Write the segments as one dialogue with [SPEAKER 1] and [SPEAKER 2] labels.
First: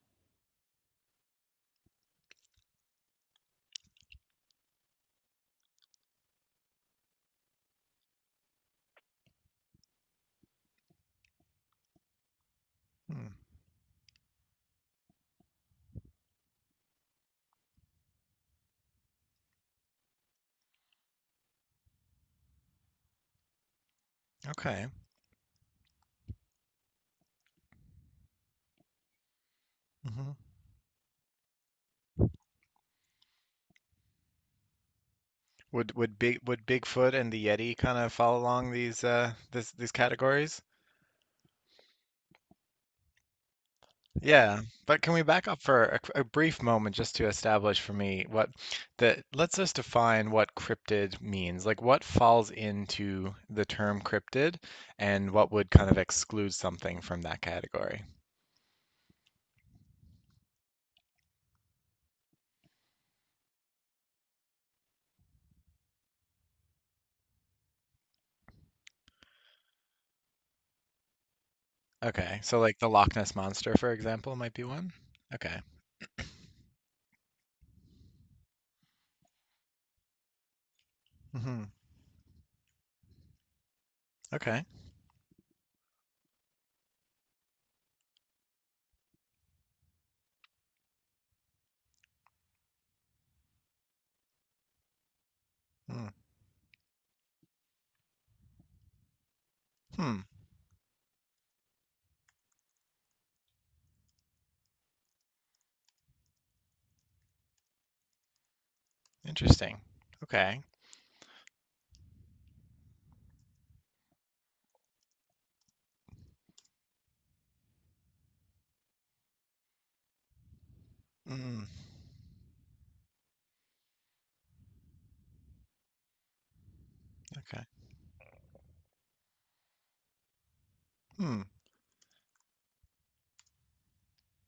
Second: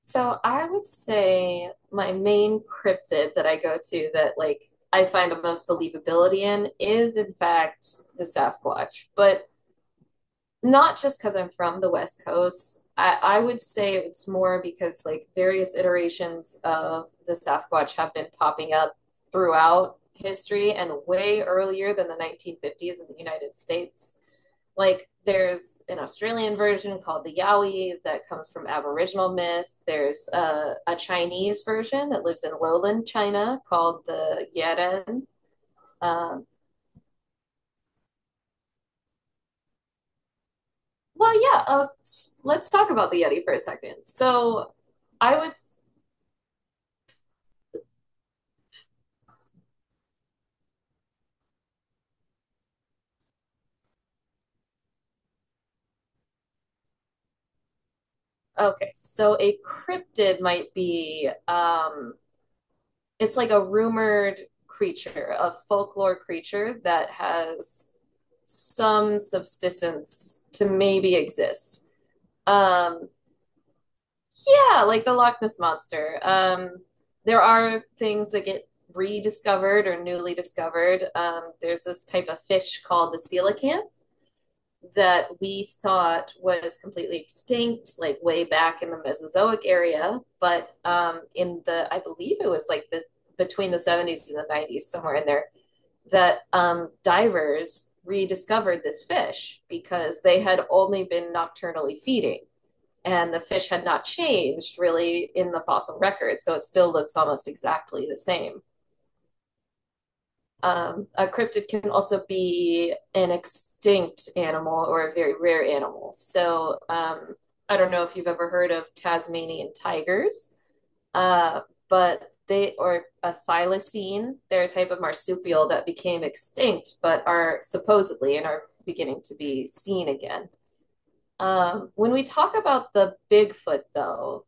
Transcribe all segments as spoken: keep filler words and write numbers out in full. [SPEAKER 1] So I would say my main cryptid that I go to that like I find the most believability in is in fact the Sasquatch. But not just because I'm from the West Coast. I,
[SPEAKER 2] Hmm,
[SPEAKER 1] I would say it's more because like various iterations of the Sasquatch have been popping up throughout history and way earlier than the nineteen fifties in the United States.
[SPEAKER 2] okay.
[SPEAKER 1] Like there's an Australian version called the Yowie that comes from Aboriginal myth. There's
[SPEAKER 2] Hmm.
[SPEAKER 1] a, a Chinese version that lives in lowland China called the Yeren.
[SPEAKER 2] Would would big
[SPEAKER 1] Um,
[SPEAKER 2] would Bigfoot and the Yeti kind of follow along these uh this these categories?
[SPEAKER 1] Well, yeah, uh, let's talk about the Yeti for a second.
[SPEAKER 2] Yeah,
[SPEAKER 1] So,
[SPEAKER 2] but can we
[SPEAKER 1] I
[SPEAKER 2] back
[SPEAKER 1] would,
[SPEAKER 2] up for a, qu- a brief moment just to establish for me what the let's just define what cryptid means. Like what falls into the term cryptid and what would kind of exclude something from that category?
[SPEAKER 1] okay, so a cryptid might be, um, it's like a rumored creature, a folklore creature that has some subsistence to maybe exist.
[SPEAKER 2] Okay. So like the
[SPEAKER 1] Um,
[SPEAKER 2] Loch Ness Monster, for example, might be
[SPEAKER 1] yeah,
[SPEAKER 2] one.
[SPEAKER 1] like the Loch Ness
[SPEAKER 2] Okay.
[SPEAKER 1] Monster. Um, there are things that get rediscovered or newly discovered. Um,
[SPEAKER 2] Hmm.
[SPEAKER 1] there's this type of fish called the coelacanth
[SPEAKER 2] Okay.
[SPEAKER 1] that we thought was completely extinct, like way back in the Mesozoic area. But um, in the, I believe it was like the between the seventies and the nineties, somewhere in there,
[SPEAKER 2] Mm.
[SPEAKER 1] that um, divers rediscovered this fish
[SPEAKER 2] Hmm.
[SPEAKER 1] because they had only been nocturnally feeding and the fish had not changed really in the fossil record. So it still looks almost exactly the same.
[SPEAKER 2] Interesting. Okay.
[SPEAKER 1] Um, a cryptid can also be an extinct animal or a very rare animal. So um, I don't know if you've ever heard of Tasmanian tigers, uh,
[SPEAKER 2] Mm.
[SPEAKER 1] but they or a thylacine. They're a type of marsupial that became extinct, but are
[SPEAKER 2] Okay.
[SPEAKER 1] supposedly and are beginning to be seen again.
[SPEAKER 2] Hmm.
[SPEAKER 1] Um, when we talk about the Bigfoot, though,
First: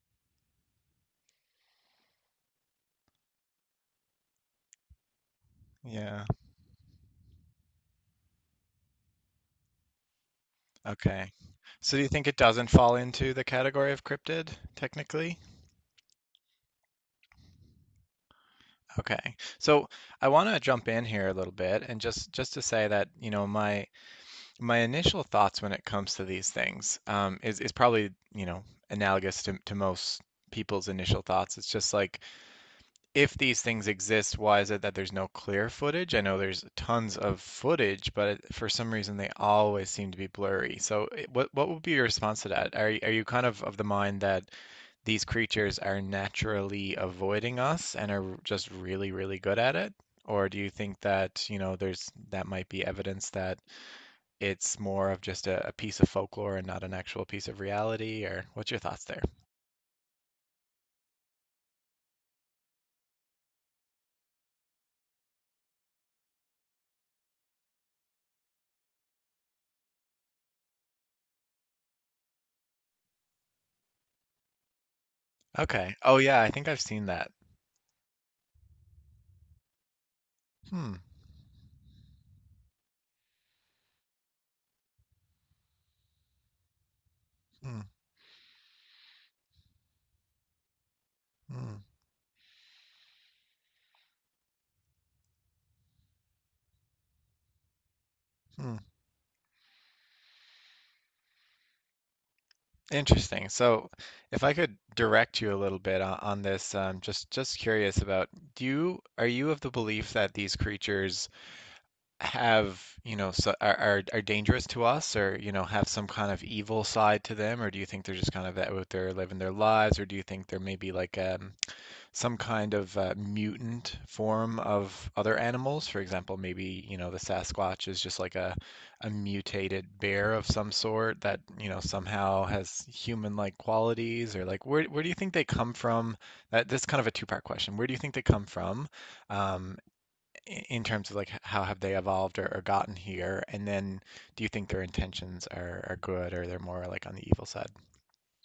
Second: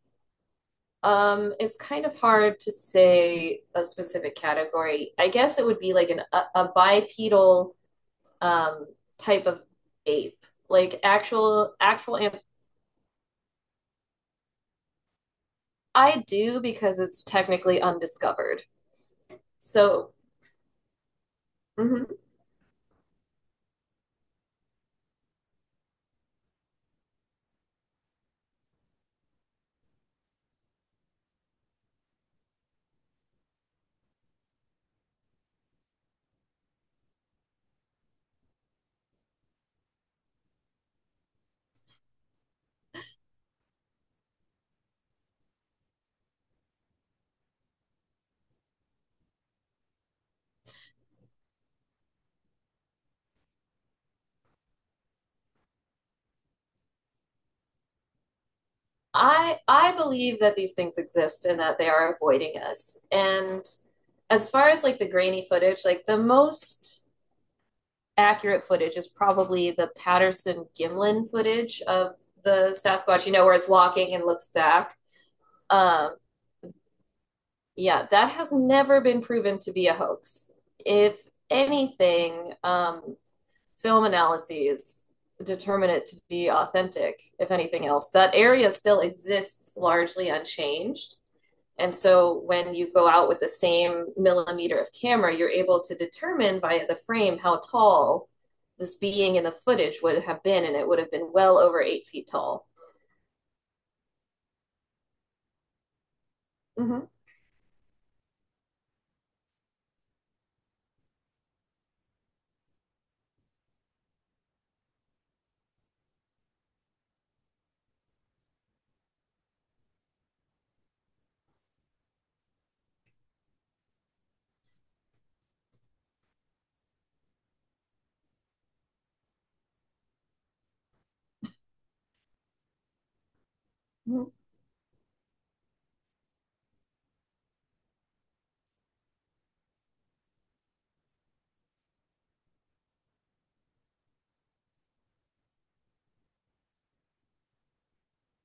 [SPEAKER 1] um, it's kind of hard to say a specific category. I guess it would be like an,
[SPEAKER 2] Yeah.
[SPEAKER 1] a, a bipedal um, type of ape, like
[SPEAKER 2] Okay.
[SPEAKER 1] actual
[SPEAKER 2] So do you
[SPEAKER 1] actual
[SPEAKER 2] think it
[SPEAKER 1] anth-
[SPEAKER 2] doesn't fall into the category of cryptid technically?
[SPEAKER 1] I do because it's technically undiscovered.
[SPEAKER 2] Okay. So
[SPEAKER 1] So
[SPEAKER 2] I want to jump in here a little bit and
[SPEAKER 1] mhm.
[SPEAKER 2] just just to say that, you know, my my initial thoughts when it comes to these things um, is is probably, you know, analogous to to most people's initial thoughts. It's just like if these things exist, why is it that there's no clear footage? I know there's tons of footage, but it- for some reason they always seem to be blurry. So, eh, what what would be your response to that? Are y- are you kind of of the mind that these creatures are naturally avoiding us and are just really, really good at it? Or do you think that, you know, there's that might be evidence that it's more of just a, a piece of folklore and not an actual piece of reality? Or what's your thoughts there?
[SPEAKER 1] I I believe that these things exist and that they are avoiding us. And as far as like the grainy footage, like the most accurate footage is probably the Patterson Gimlin footage of the Sasquatch, you know, where it's walking and looks back.
[SPEAKER 2] Okay.
[SPEAKER 1] Um,
[SPEAKER 2] Oh yeah, I think I've seen that.
[SPEAKER 1] yeah, that has never been proven to be a hoax.
[SPEAKER 2] Hmm.
[SPEAKER 1] If anything, um, film analyses determine it to be authentic, if
[SPEAKER 2] Hmm.
[SPEAKER 1] anything else. That area still exists largely unchanged.
[SPEAKER 2] Hmm.
[SPEAKER 1] And so when you go out with the same millimeter of camera, you're able to determine via the frame how tall
[SPEAKER 2] Hmm.
[SPEAKER 1] this being in the footage would have been, and it would have been well over eight feet tall.
[SPEAKER 2] Interesting. So, if I could direct you a little bit on, on this, um,
[SPEAKER 1] Mm-hmm.
[SPEAKER 2] just just curious about, do you are you of the belief that these creatures have, you know, so, are, are are dangerous to us, or you know, have some kind of evil side to them, or do you think they're just kind of out there living their lives, or do you think they're maybe like um, some kind of uh, mutant form of other animals. For example, maybe, you know, the Sasquatch is just like a, a mutated bear of some sort that, you know, somehow has human-like
[SPEAKER 1] Mm-hmm.
[SPEAKER 2] qualities or like where where do you think they come from? That this kind of a two-part question. Where do you think they come from? Um, i- in terms of like how have they evolved or, or gotten here? And then do you think their intentions are, are good or they're more like on the evil side?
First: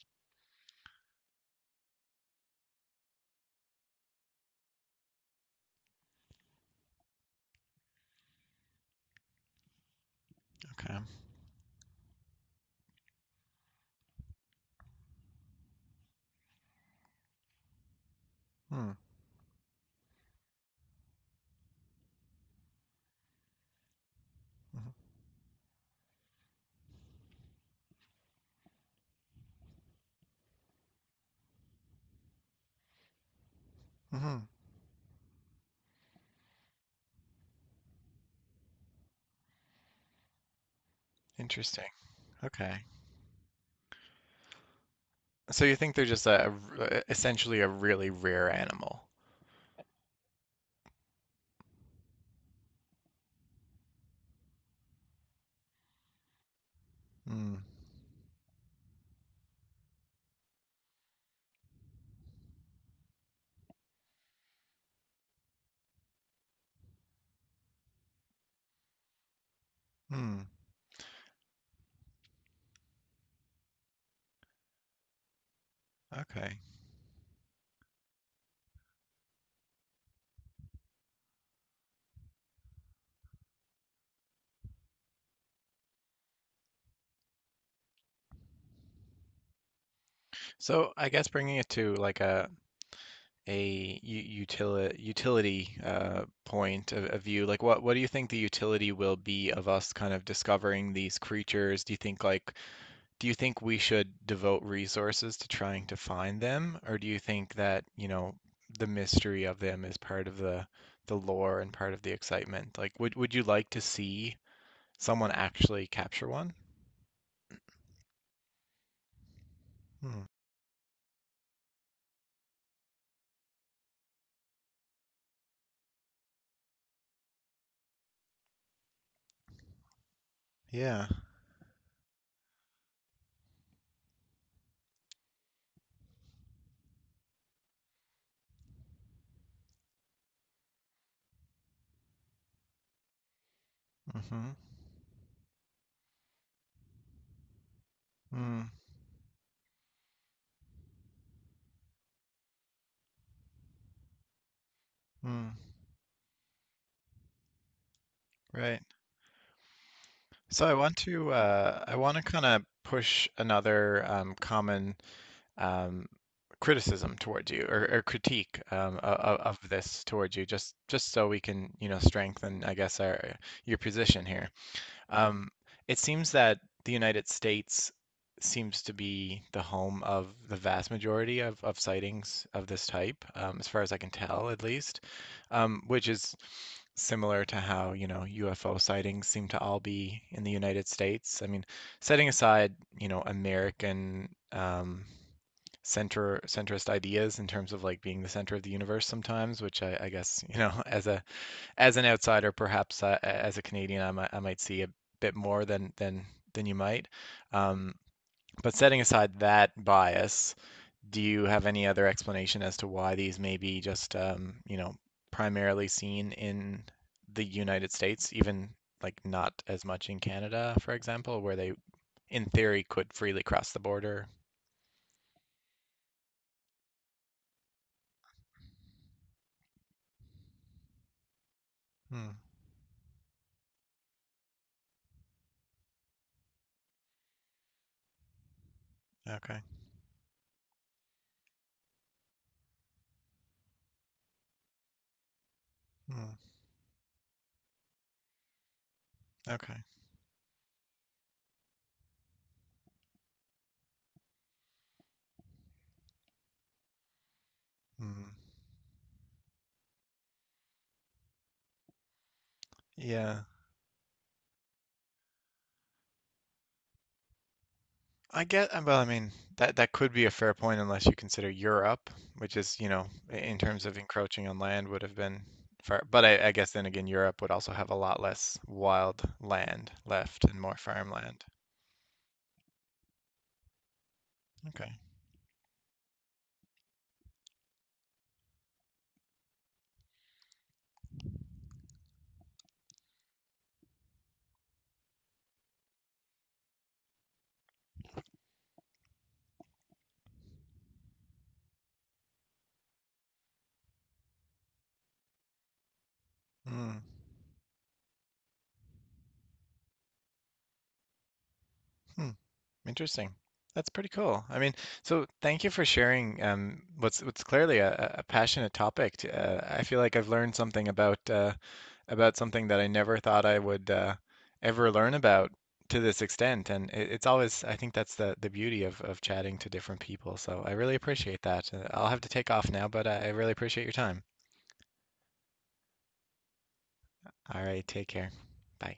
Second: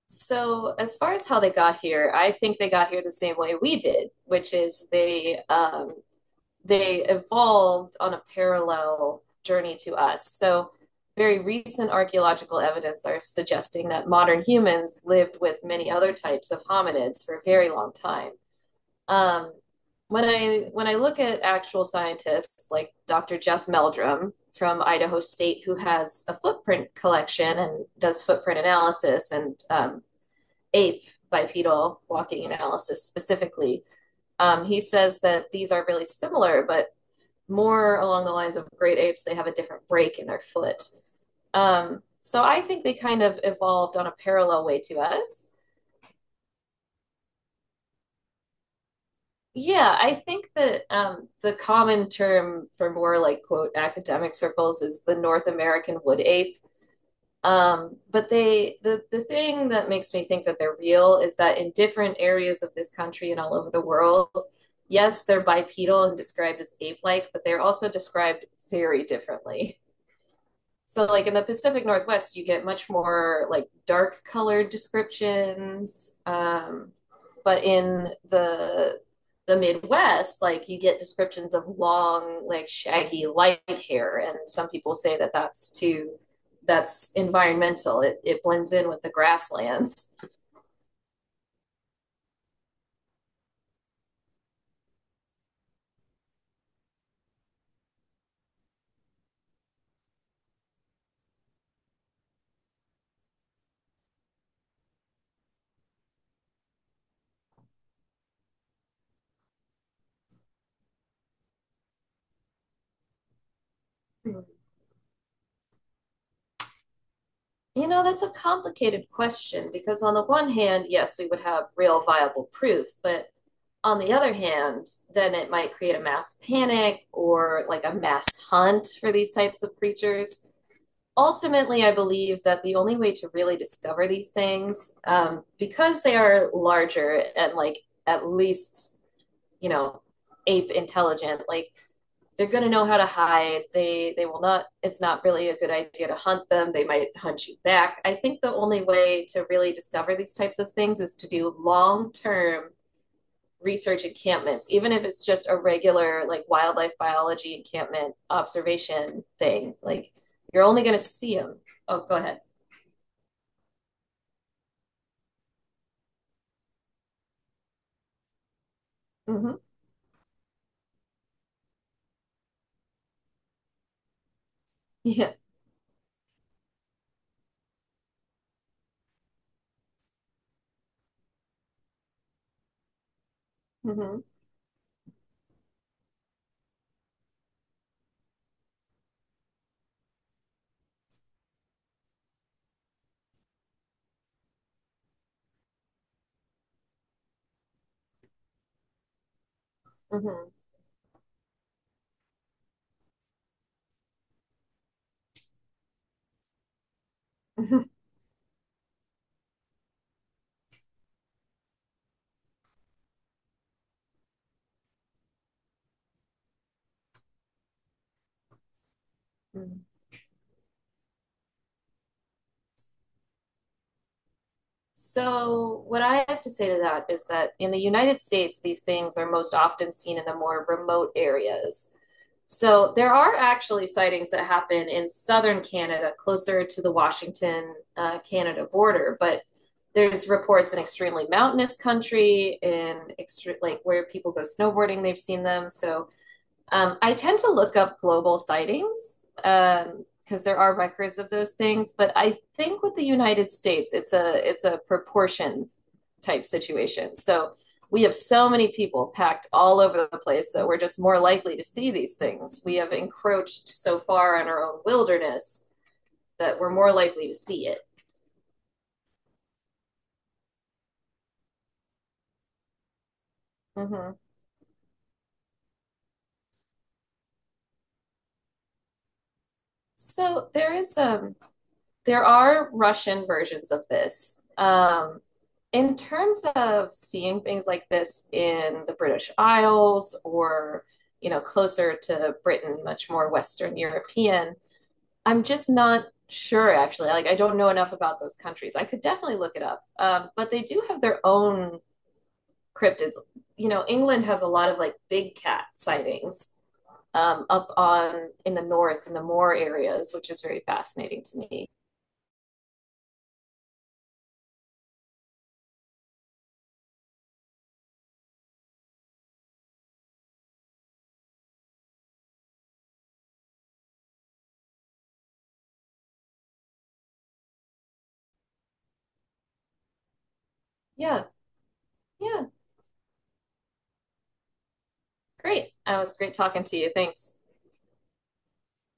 [SPEAKER 1] So, as far as how they got here, I think they got here the same way we did, which is they um, they evolved on a parallel journey to us. So,
[SPEAKER 2] Okay.
[SPEAKER 1] very recent archaeological evidence are suggesting that modern humans lived with many other types of hominids for a very long time.
[SPEAKER 2] Hmm.
[SPEAKER 1] Um, when I when I look at actual scientists like doctor Jeff Meldrum from Idaho State, who has a footprint collection and does footprint analysis and um, ape bipedal walking analysis specifically,
[SPEAKER 2] Hmm.
[SPEAKER 1] um, he says that these are really similar, but more along the lines of great apes, they have a different break in their foot.
[SPEAKER 2] Interesting.
[SPEAKER 1] Um, so I think
[SPEAKER 2] Okay.
[SPEAKER 1] they kind of evolved on a parallel way to us.
[SPEAKER 2] So you think they're just a, essentially a really rare animal?
[SPEAKER 1] Yeah, I think that um, the common term for more like quote academic circles is the North American wood ape.
[SPEAKER 2] Mm.
[SPEAKER 1] Um, but they the the thing that makes me think that they're real is that in different areas of this country and all over the world, yes, they're bipedal and described as ape-like, but they're also described very differently.
[SPEAKER 2] Hmm.
[SPEAKER 1] So, like in the Pacific Northwest, you get much more like dark colored descriptions.
[SPEAKER 2] Okay.
[SPEAKER 1] Um, but in the the Midwest, like you get descriptions of long, like shaggy light hair, and some people say that that's too that's environmental. It it blends in with the grasslands.
[SPEAKER 2] So I guess bringing it to like a a utility utility uh, point of, of view, like what what do you think the utility will be of us kind of discovering these creatures? Do you think like do you think we should devote resources to trying to find them, or do you think that, you know, the mystery of them is part of the the lore and part of the excitement? Like would would you like to see
[SPEAKER 1] Hmm.
[SPEAKER 2] someone actually capture one?
[SPEAKER 1] You know, that's a complicated question because, on
[SPEAKER 2] Hmm.
[SPEAKER 1] the one hand, yes, we would have real viable proof, but on the other hand, then it might create a mass panic or like a mass hunt for these types of creatures.
[SPEAKER 2] Yeah.
[SPEAKER 1] Ultimately, I believe that the only way to really discover these things, um, because they are larger and like at least, you know, ape intelligent, like they're going to know how to hide, they they will
[SPEAKER 2] Mm-hmm.
[SPEAKER 1] not, it's not really a good idea to hunt them, they might hunt you back. I think the
[SPEAKER 2] Mm.
[SPEAKER 1] only way to really discover these types of things is to do long term research encampments, even if it's just
[SPEAKER 2] Mm.
[SPEAKER 1] a regular like wildlife biology encampment
[SPEAKER 2] Right.
[SPEAKER 1] observation thing, like you're
[SPEAKER 2] So I
[SPEAKER 1] only going
[SPEAKER 2] want
[SPEAKER 1] to
[SPEAKER 2] to
[SPEAKER 1] see them,
[SPEAKER 2] uh, I
[SPEAKER 1] oh go
[SPEAKER 2] want to
[SPEAKER 1] ahead,
[SPEAKER 2] kind of push another um, common um, criticism towards you or, or critique um, of,
[SPEAKER 1] mm-hmm.
[SPEAKER 2] of this towards you just just so we can you know strengthen I guess our your position here.
[SPEAKER 1] Yeah,
[SPEAKER 2] Um, it seems that the United States seems to be the home of the vast majority of, of sightings of this type, um, as far as I can
[SPEAKER 1] mm-hmm.
[SPEAKER 2] tell, at least, um, which is similar to how, you know, U F O sightings seem to all be in the United States. I mean, setting aside, you know, American um, center centrist ideas in terms of like being the center of the universe sometimes, which I, I guess, you know, as a as an outsider, perhaps uh, as a Canadian, I might, I might see a bit more than than than you might.
[SPEAKER 1] Mm-hmm.
[SPEAKER 2] Um, but setting aside that bias, do you have any other explanation as to why these may be just um, you know primarily seen in the United States, even like not as much in Canada, for example, where they in theory could freely cross the border?
[SPEAKER 1] So, what I have to say to that is that in the United States, these things are most often seen in the more remote areas.
[SPEAKER 2] Hmm.
[SPEAKER 1] So, there are actually sightings that happen in southern Canada, closer to the Washington, uh, Canada border, but
[SPEAKER 2] Okay.
[SPEAKER 1] there's reports in extremely mountainous country in extre- like where people go snowboarding, they've seen them. So
[SPEAKER 2] Hmm.
[SPEAKER 1] um, I tend to look up global sightings
[SPEAKER 2] Okay.
[SPEAKER 1] um, because there are records of those things. But I think with the United States, it's a it's a proportion type situation. So we have
[SPEAKER 2] Hmm.
[SPEAKER 1] so many people packed all over the place that we're just more likely to see these things. We have
[SPEAKER 2] Yeah.
[SPEAKER 1] encroached so far on our own wilderness that we're more likely to see it.
[SPEAKER 2] I get, uh, well, I mean, that that could be a fair point unless you consider Europe, which is, you know, i- in terms of
[SPEAKER 1] Mm-hmm.
[SPEAKER 2] encroaching on land would have been far, but I, I guess then again, Europe would also have a lot less wild land left
[SPEAKER 1] So
[SPEAKER 2] and
[SPEAKER 1] there
[SPEAKER 2] more
[SPEAKER 1] is um,
[SPEAKER 2] farmland.
[SPEAKER 1] there are Russian versions of this.
[SPEAKER 2] Okay.
[SPEAKER 1] Um, in terms of seeing things like this in the British Isles or, you know, closer to Britain, much more Western European, I'm just not sure actually. Like, I don't know enough about those countries. I could definitely look it up. Um, but they do have their own cryptids. You know, England has a lot of like big cat sightings
[SPEAKER 2] Mm.
[SPEAKER 1] um, up on in the north in the moor areas, which is very fascinating to me.
[SPEAKER 2] Hmm. Interesting. That's pretty cool. I mean, so thank you for sharing um, what's what's clearly a, a a passionate topic. To, uh, I feel like I've learned something about uh, about something that I never thought I would uh, ever learn about to this extent. And it, it's always, I think that's the the beauty of of chatting to different people. So I really
[SPEAKER 1] Yeah,
[SPEAKER 2] appreciate that. Uh, I'll have to
[SPEAKER 1] yeah.
[SPEAKER 2] take off now, but I, I really appreciate your time.
[SPEAKER 1] Great. Oh, it's great talking to you. Thanks.
[SPEAKER 2] All right, take care. Bye.